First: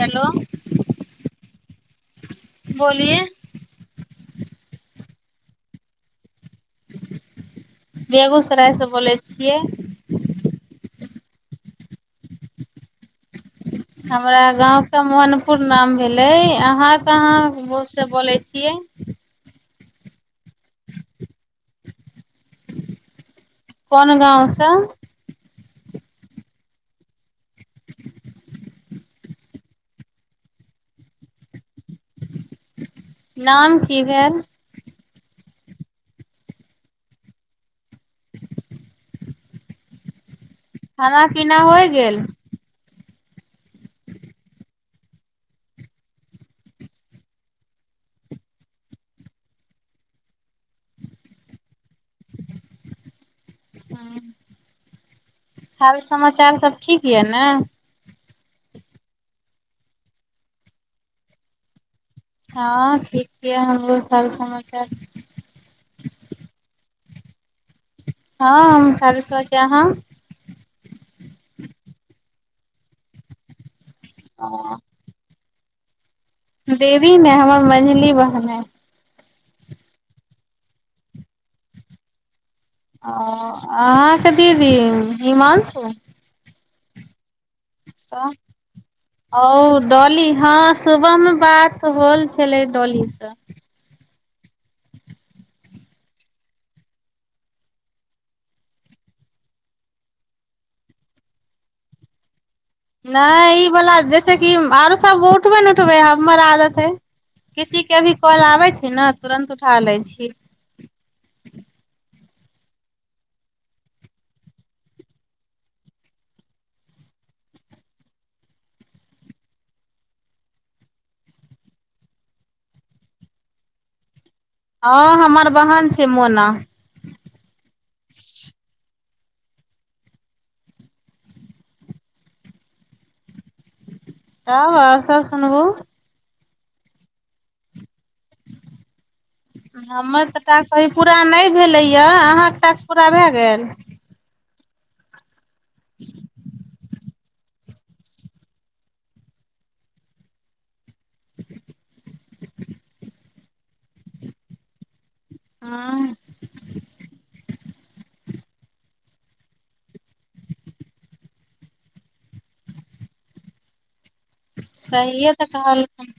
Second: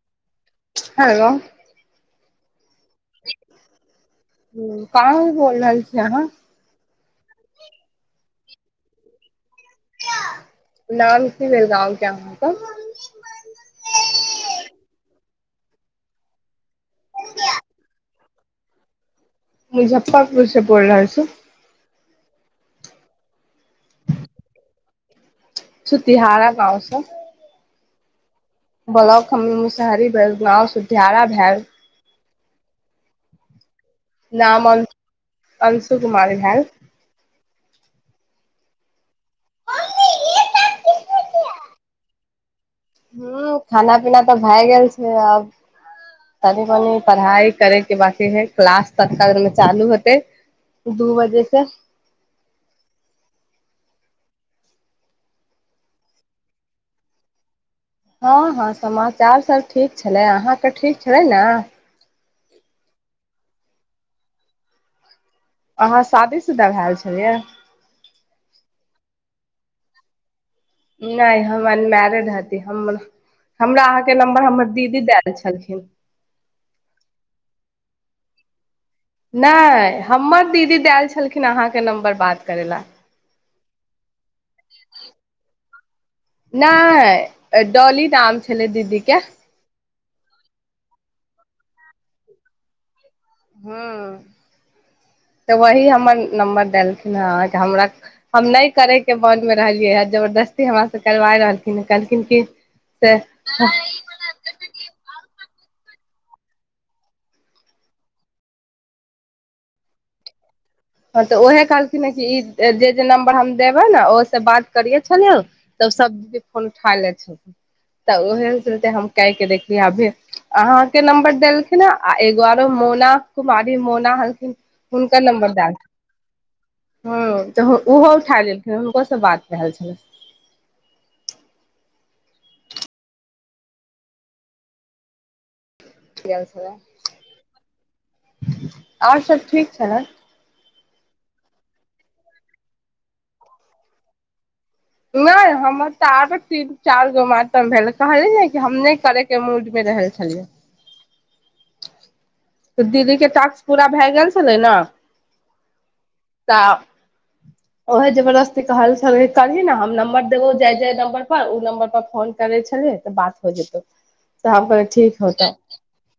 hello hello बोलियै उ कहाँ बोल रहल छी अहाँ बेगूसराय सँ बोलै छियै नाम की भेले गाव के आहाँ क हमरा गाँव के मोहनपुर नाम भेलै हं कहाँ से बोले छी छियै मुजफ्फरपुर से बोल रहल छी कोन गाँव सँ छुतिहारा गाँव सँ ब्लॉक मुसहरी भेल गाँव सुध्यारा भेल नाम की भेल नाम अंक अंशु कुमारी भैल खाना पीना होइ गेल ह खाना पीना तऽ भए गेल छै अब तनी मनि पढ़ाई करैके बकी है क्लास ततकालिनमे चालू हते दू बजे से हाल समाचार सब ठीक यऽ ने हँ हँ समाचारसभ ठीक छलै अहाँके ठीक छलै ने हँ ठीक य हमरो हाल समाचार अहाँ शादीशुदा भेल छलियै हँ हम शादी शूदा छियै आहाँ नहि हम अनमरिड हती हमरा अहाँ के नम्बर हमर दीदी देल छलै [inaudible] देवि मे हमर मझली बहन नहि हमर दीदी देल छलखिन अहाँके नम्बर बात करै लए ओ आ [unintelligible] [inaudible] नहि डोली नाम छलै दीदीे डली हँ सुबहमे बात होल छलै डली हू तऽ वही हमर नम्बर देलखिन हे हमरा हम नहि करेके मनमे रहलियै ह जबरदस्ती हमर से करबा रहलखिन ह कहलखिन कि से नहि ई बला जैसेक आरो सबहु उबे न उठबै हमर आदते हैय किसी के अभी कल आबे छै ने तुरंत उठा लै छी हँ तऽ उहे कहलखिन हे ई जे जे नम्बर हम देबे ने ओहिसँ बात करिये छलिय तब सब फोन उठा ले छल तऽ उहे चलते हम क के देखलिय अभी अहाँके नम्बर देलखिन हे आ एगो आरो मोना कुमारी मोना हँ हुनकर हमर नम्बर दैल बहन छै से मोना हँ तऽ ओहो उठा लेलखिन हुनको से बात रहल छल तव आओर सब सुनबो [unintelligible] आओर सभ ठीक छै हमर तऽ टास्क अभी पूरा नहि भेलैया अहाँके टास्क पूरा भए गेल नहि हमर तऽ आब तीन चारि गो मातम भेल कहलिय ने कि हम नहि करयके मूडमे रह छलियै तऽ दीदी के टास्क पूरा भए गेल छलै ने हँ तऽ ओहे जबरदस्ती कहल छल करलही ने हम नम्बर देबौ जाहि जाय नम्बर पर ओ नम्बर पर फोन करै छलियै तऽ बात हो जेतौ तब किर ठीक सहिए तऽ होतै कहलखिन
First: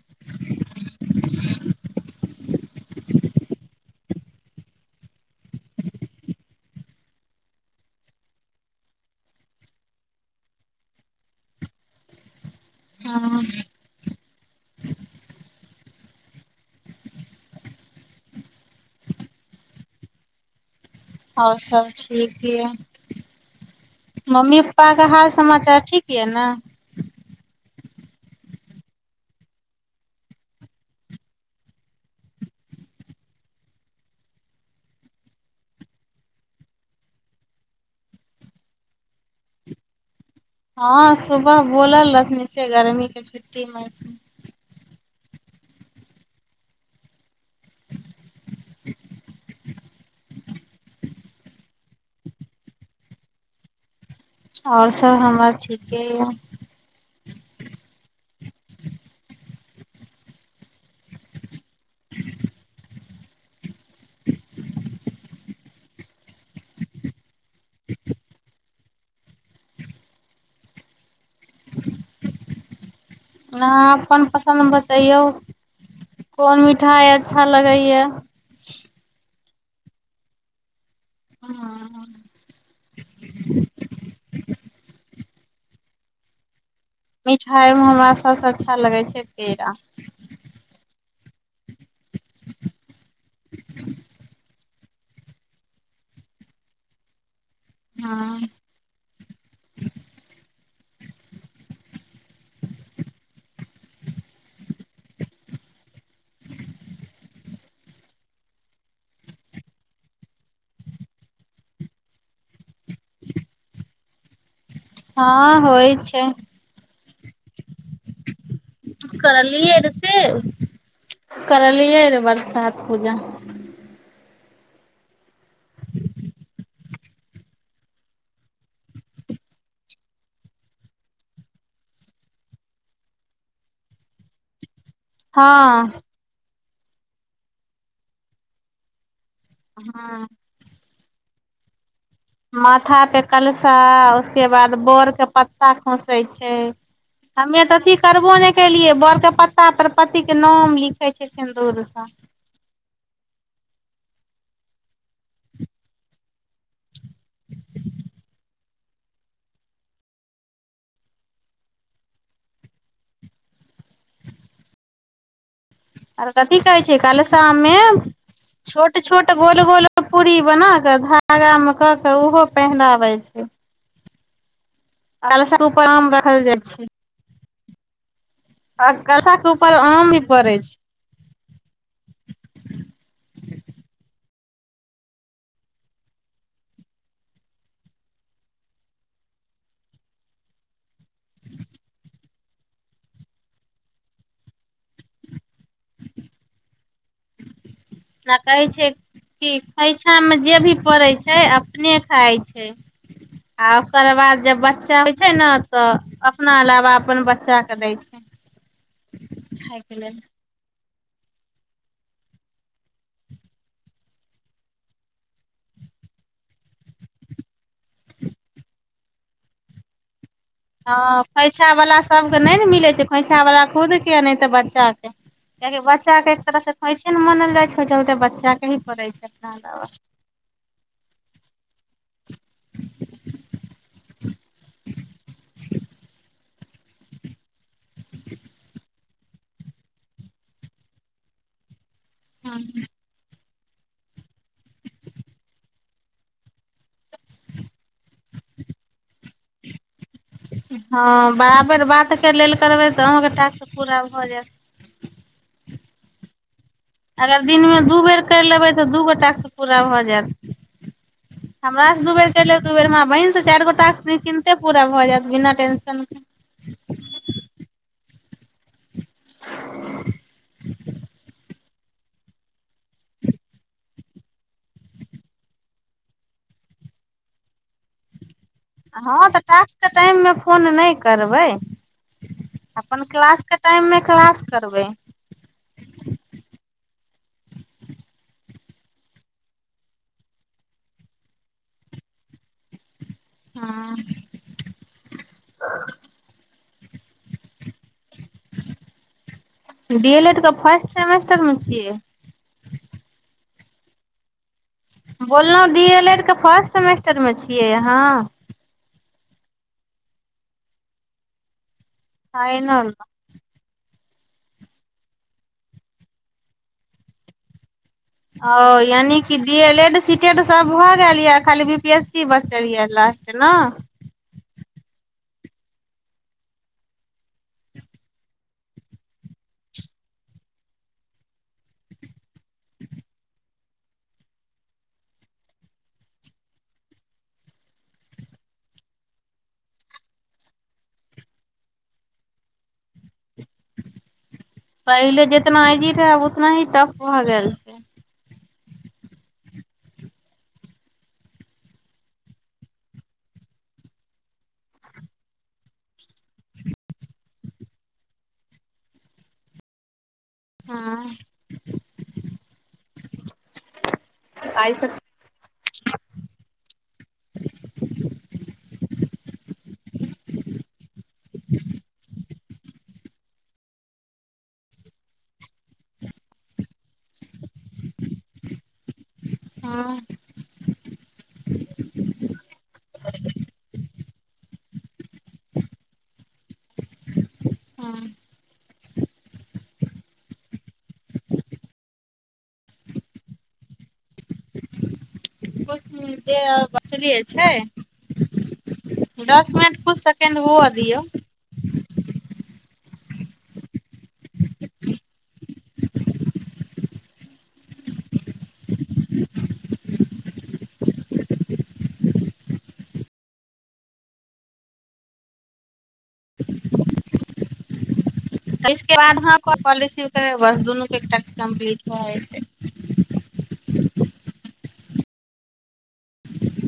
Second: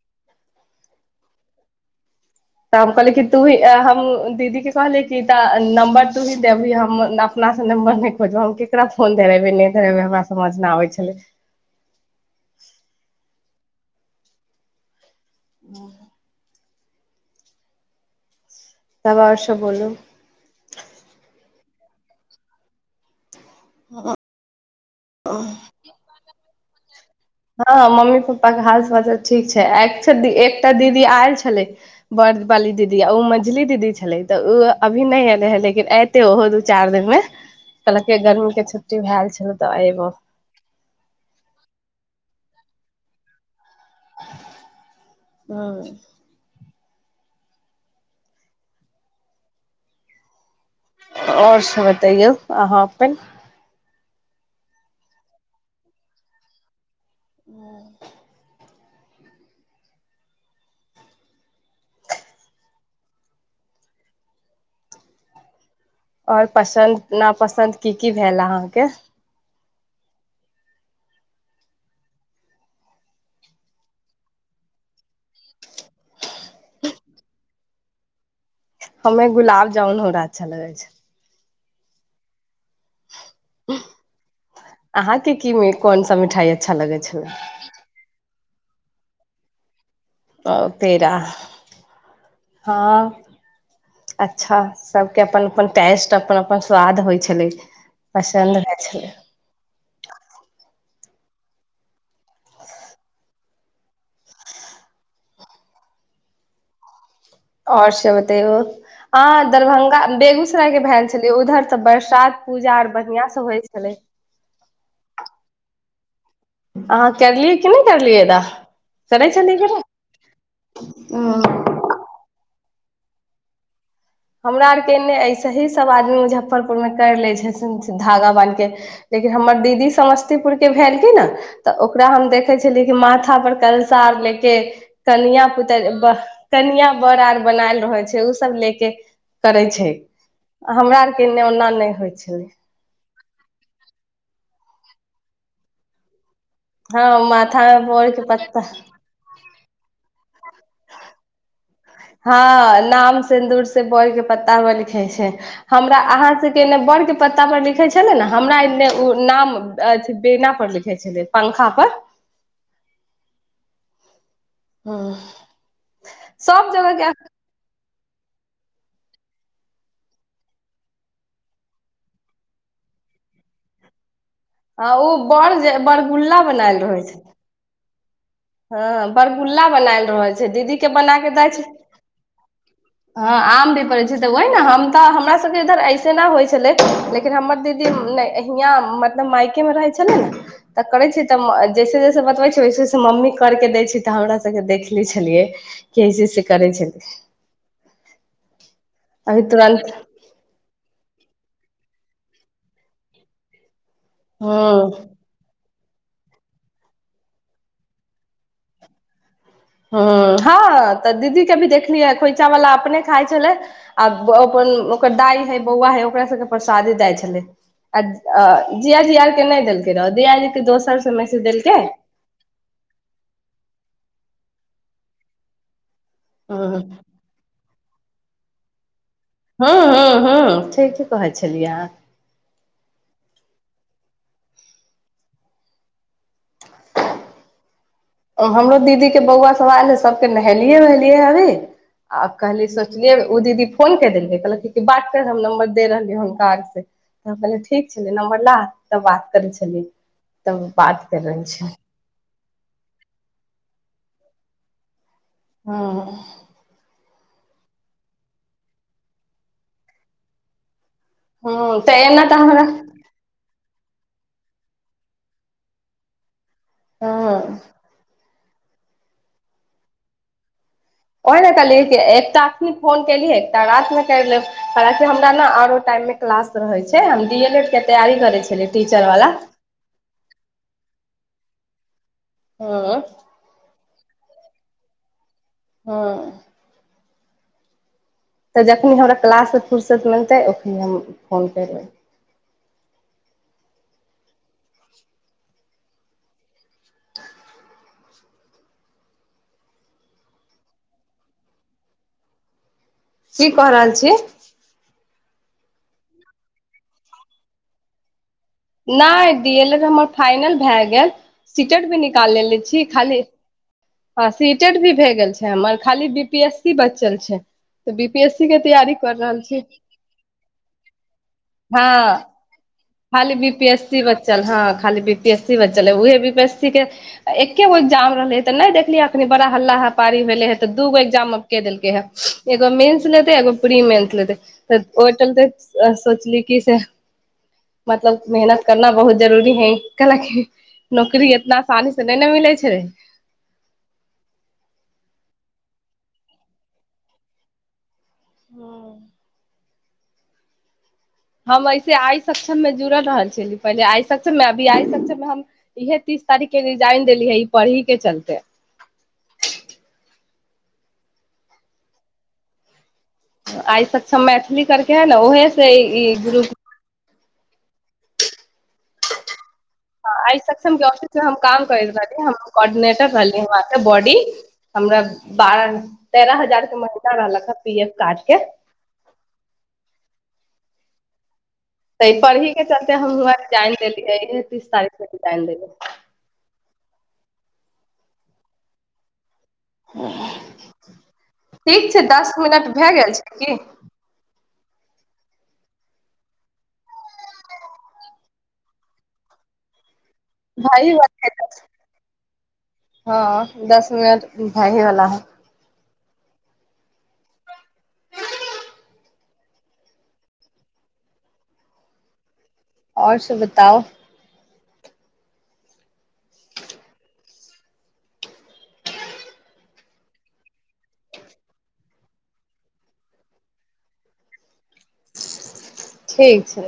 तऽ हम कहलिय कि तूही हम दीदी के कहलिय कि तऽ नम्बर तोही देबही हम अपनासँ नम्बर नहि खोजब हम केकरा फोन धरेबे नहि धरेबे हमरा समझ नहि आबै छलै [unintelligible] [inaudible] तबा आओर सब बोलू आओर सब ठीक यऽ मम्मी पप्पा का हाल समाचार ठीक य ने हँ मम्मी पप्पा के हालस हाल ठीक छै एकटा दीदी आयल छलै बड़ बाली दीदी आ ओ मझली दीदी छलै तऽ ओ अभी नहि एले हे लेकिन एऐते ओहो दू चारि दिन मे कहलक गर्मी के छुट्टी भए छल तऽ एबो हँ सुबह बोलल रहथिन से गर्मी के छुट्टीमे हँ आओर सब बतैयौ अहाँ अपन आओर सभ हमर ठीके यए [inaudible] आओर पसन्द नापसन्द की की भेल अहाँके आहाँ अपन पसन्द बतैयौ कोन मिठाइ अच्छा लगैए हमे गुलाब जाउन होरा अच्छा लगै छै हँ अहाँके की मे कोन सा मिठाई ऐ मिठाइ मे हमरा सब अच्छा लगै छै केरा ओ पेड़ा हँ अच्छा सबके अपन अपन टेस्ट अपन अपन स्वाद होइ छलै हँ पसन्द होइ छलै आओर से बतैयो हाँ दरभंगा बेगूसरायके भेल छलियै उधर तऽ बरसात पूजा आर बढ़िआँ सँ होइ छलै हँ होइ छै अह करलियै कि नहि करलियै रहै करै छलिए कि करलियै रे से नइ पुजा हमरा आरके एन्ने ऐसे ही सभ आदमी मुजफ्फरपुर मे करि ले छथिन धागा बान्हिके के लेकिन हमर दीदी समस्तीपुर के भेलखिन न तऽ ओकरा हम देखै छलिय कि माथा पर कलशा आर लेके कनआ पुतर हँ ब कनिया बड़ आर बनायल रहै छै उऽ सब ले के करै छै हँ हमरा आरके किने ओना नहि होइ छलै माथा पे कलशा उसके बाद बर के पत्ता खोसे छै हँ हमे माथा तऽ मे अथी बर के करबो नहि पत्ता केलियै बरके पत्ता पर के नाम लिखै छै सिन्दूर सँ हँ नाम सिन्दूर से बर के पत्ता पर लिखै छै हमरा अहाँ से के एने बर के पत्ता पर लिखे छलै न हमरा एने उ नाम अथि बेना पर लिखे छलै पंखा पर [unintelligible] आर कथी सब कहै जगह छै के कालशामे छोट छोट गोल गोल पूरी बना कऽ धागामे कऽ कऽ ओहो पहिनाबै छै ह ओ बड़ कलशाके जे ऊपर आम बड़गुल्ला रखल जाइ बनायल रहै छै आ हँ कलशाके बड़गुल्ला ऊपर बनाल आम भी रह छै पड़ै दीदी के बना के दै छै हँ आम भी पड़ै छै तऽ ओहि नऽ हम तऽ हमरा सबके इधर ऐसे ना होइ छलै लेकिन हमर दीदी नय हियाँ मतलब मायके मे रहै छलियै न तऽ करै छियै तऽ जैसे जैसे बतबै छै वैसे वैसे मम्मी कर के दै छी तऽ हमरा सबके देखलै छलियै की ऐसे ऐसे करै छै [unintelligible] आ कहे छै कि तुरन्त खैइछा मे जे भी पड़ै छै छै अपने खाइ छै आ तकर बाद जब बच्चा हँ होइ छै ने तऽ अपना अलावा अपन बच्चाके दै छै ह खायके लेल हँ तऽ दीदी के भी देखलियै खोंइछा वाला अपने खाइ छले आ अपन ओकर दाई हे बौआ हे ओकरा सबके परसादी दाय छले आ जिया जी आर के नहि देलके रह जिया जी के दोसर से हँ मैसेज देलकै खोइछावला सभके नइ नऽ मिलै छै खोइछावला खुद कियो नहि तऽ बच्चा के कियाकी बच्चा बच्चा के एक तरह से हँ खोइछे न मानल जाइ छै छोटा छोटा बच्चा के ही पड़ै छै अपना हँ अलावा हँ हँ ठीक कहै छलियै अहाँ हमरो दीदी बौआ सब आयल रहै सबके नहेलियए वहेलिये अभी आब कहली सोचलियै उ दीदी फोन क देलकै कहलक बात कर हम नम्बर दे रहलियै हुनका आरसँ तऽ हम कहलियै ठीक छलै नम्बर ला तब बात करै छलियै तब बात कर हँ रहल छै बराबर बात कर लेल करबै तऽ आहोंके टास्क पूरा भऽ जायत हँ अगर दिनमे दू बेर करि लेबै तऽ दू गो टास्क पूरा भऽ जायत हँ तऽ हमरासे दू एना बेर तऽ करि लेब दू बेर हमरा बहिन से चारि गो टास्क बिन चिन्ते पूरा भऽ जायत बिना टेंशन के हँ [unintelligible] ओह ने कहलियै एकटा अखनी फोन केलियै एकटा रात मे कर लेब कि हमरा ने आरो टाइम मे क्लास रहै छै हम डी एल एड के तैयारी करै छी हँ तऽ टास्कके टाइममे फोन नहि करबै हँ अपन क्लासके टाइममे क्लास करबै हँ तऽ जखनि हमरा क्लाससँ फुुरसत मिलतै ओखनि हम फोन करिलेबै हँ [unintelligible] डी एल एड के फर्स्ट सेमेस्टरमे छियै की कऽ रहल छी बोललौं डी एल एड के फर्स्ट सेमेस्टरमे छियै अहाँ नहि डी एल एड हमर फाइनल भए गेल टेट भी निकाल लेने छी फाइनल खाली हँ सीटेट भी भऽ गेल छै हमर खाली बी पी एस सी बचल छै बी पी एस सी के ओ तैयारी कर यानि कि रहल डी छी एल एड सीटेड सब भऽ गेल यै खाली बी पी एस हँ सी बचल यै खाली बी पी एस सी बचल हँ खाली बी पी एस सी बचल है उहे बी पी एस सी के एकेगो एग्जाम रहलै तऽ नहि देखलियै एखनी बड़ा हल्ला हपारी भेलै ह तऽ दूगो एग्जामब के देलकै हे एगो मेन्स लेतै एगो प्री मेन्स लेतै तऽ ओहि चलते सोचली की से मतलब मेहनत करना बहुत जरूरी है कल नौकरी इतना आसानी से नहि ने मिलै छै पहिले जितना ईजी रहै उतना ही टफ भऽ गेल छै हँ हम ऐसे आइ सक्षम मे जुड़ल रहल छल पहिले आइ सक्षम मे अभी आ सक्षम मे हम इहे तीस तारीख के रिजाइन देली है ई पढ़ी के चलते हँ आइ सक्षम मैथिली आइ करके सब हइ ने ओहेसँ ई ग्रुप ह आइ सक्षम ऑफिस मे हम काम करैत रहली कोर्डिनेटर रहली वाँ के बॉडी हमरा बारह तेरह हजार के महिला रहलक ह पी एफ कार्ड के हँ त ई पढ़ी के चलते हम जइन देलियै तीस तारीख त रीजाइन देली हन हँ ठीक छै दस मिनट भए गेल छै की बसलिय छै दस मिनट पुछ भई होते दस सेकेंड हँ दस मिनट भही वला हए आओर सब बताउ क तेईस के बाद हम पॉलिसी करेबै बस दुनू के टच कम्पलीट हो जाइ छै ठीक छै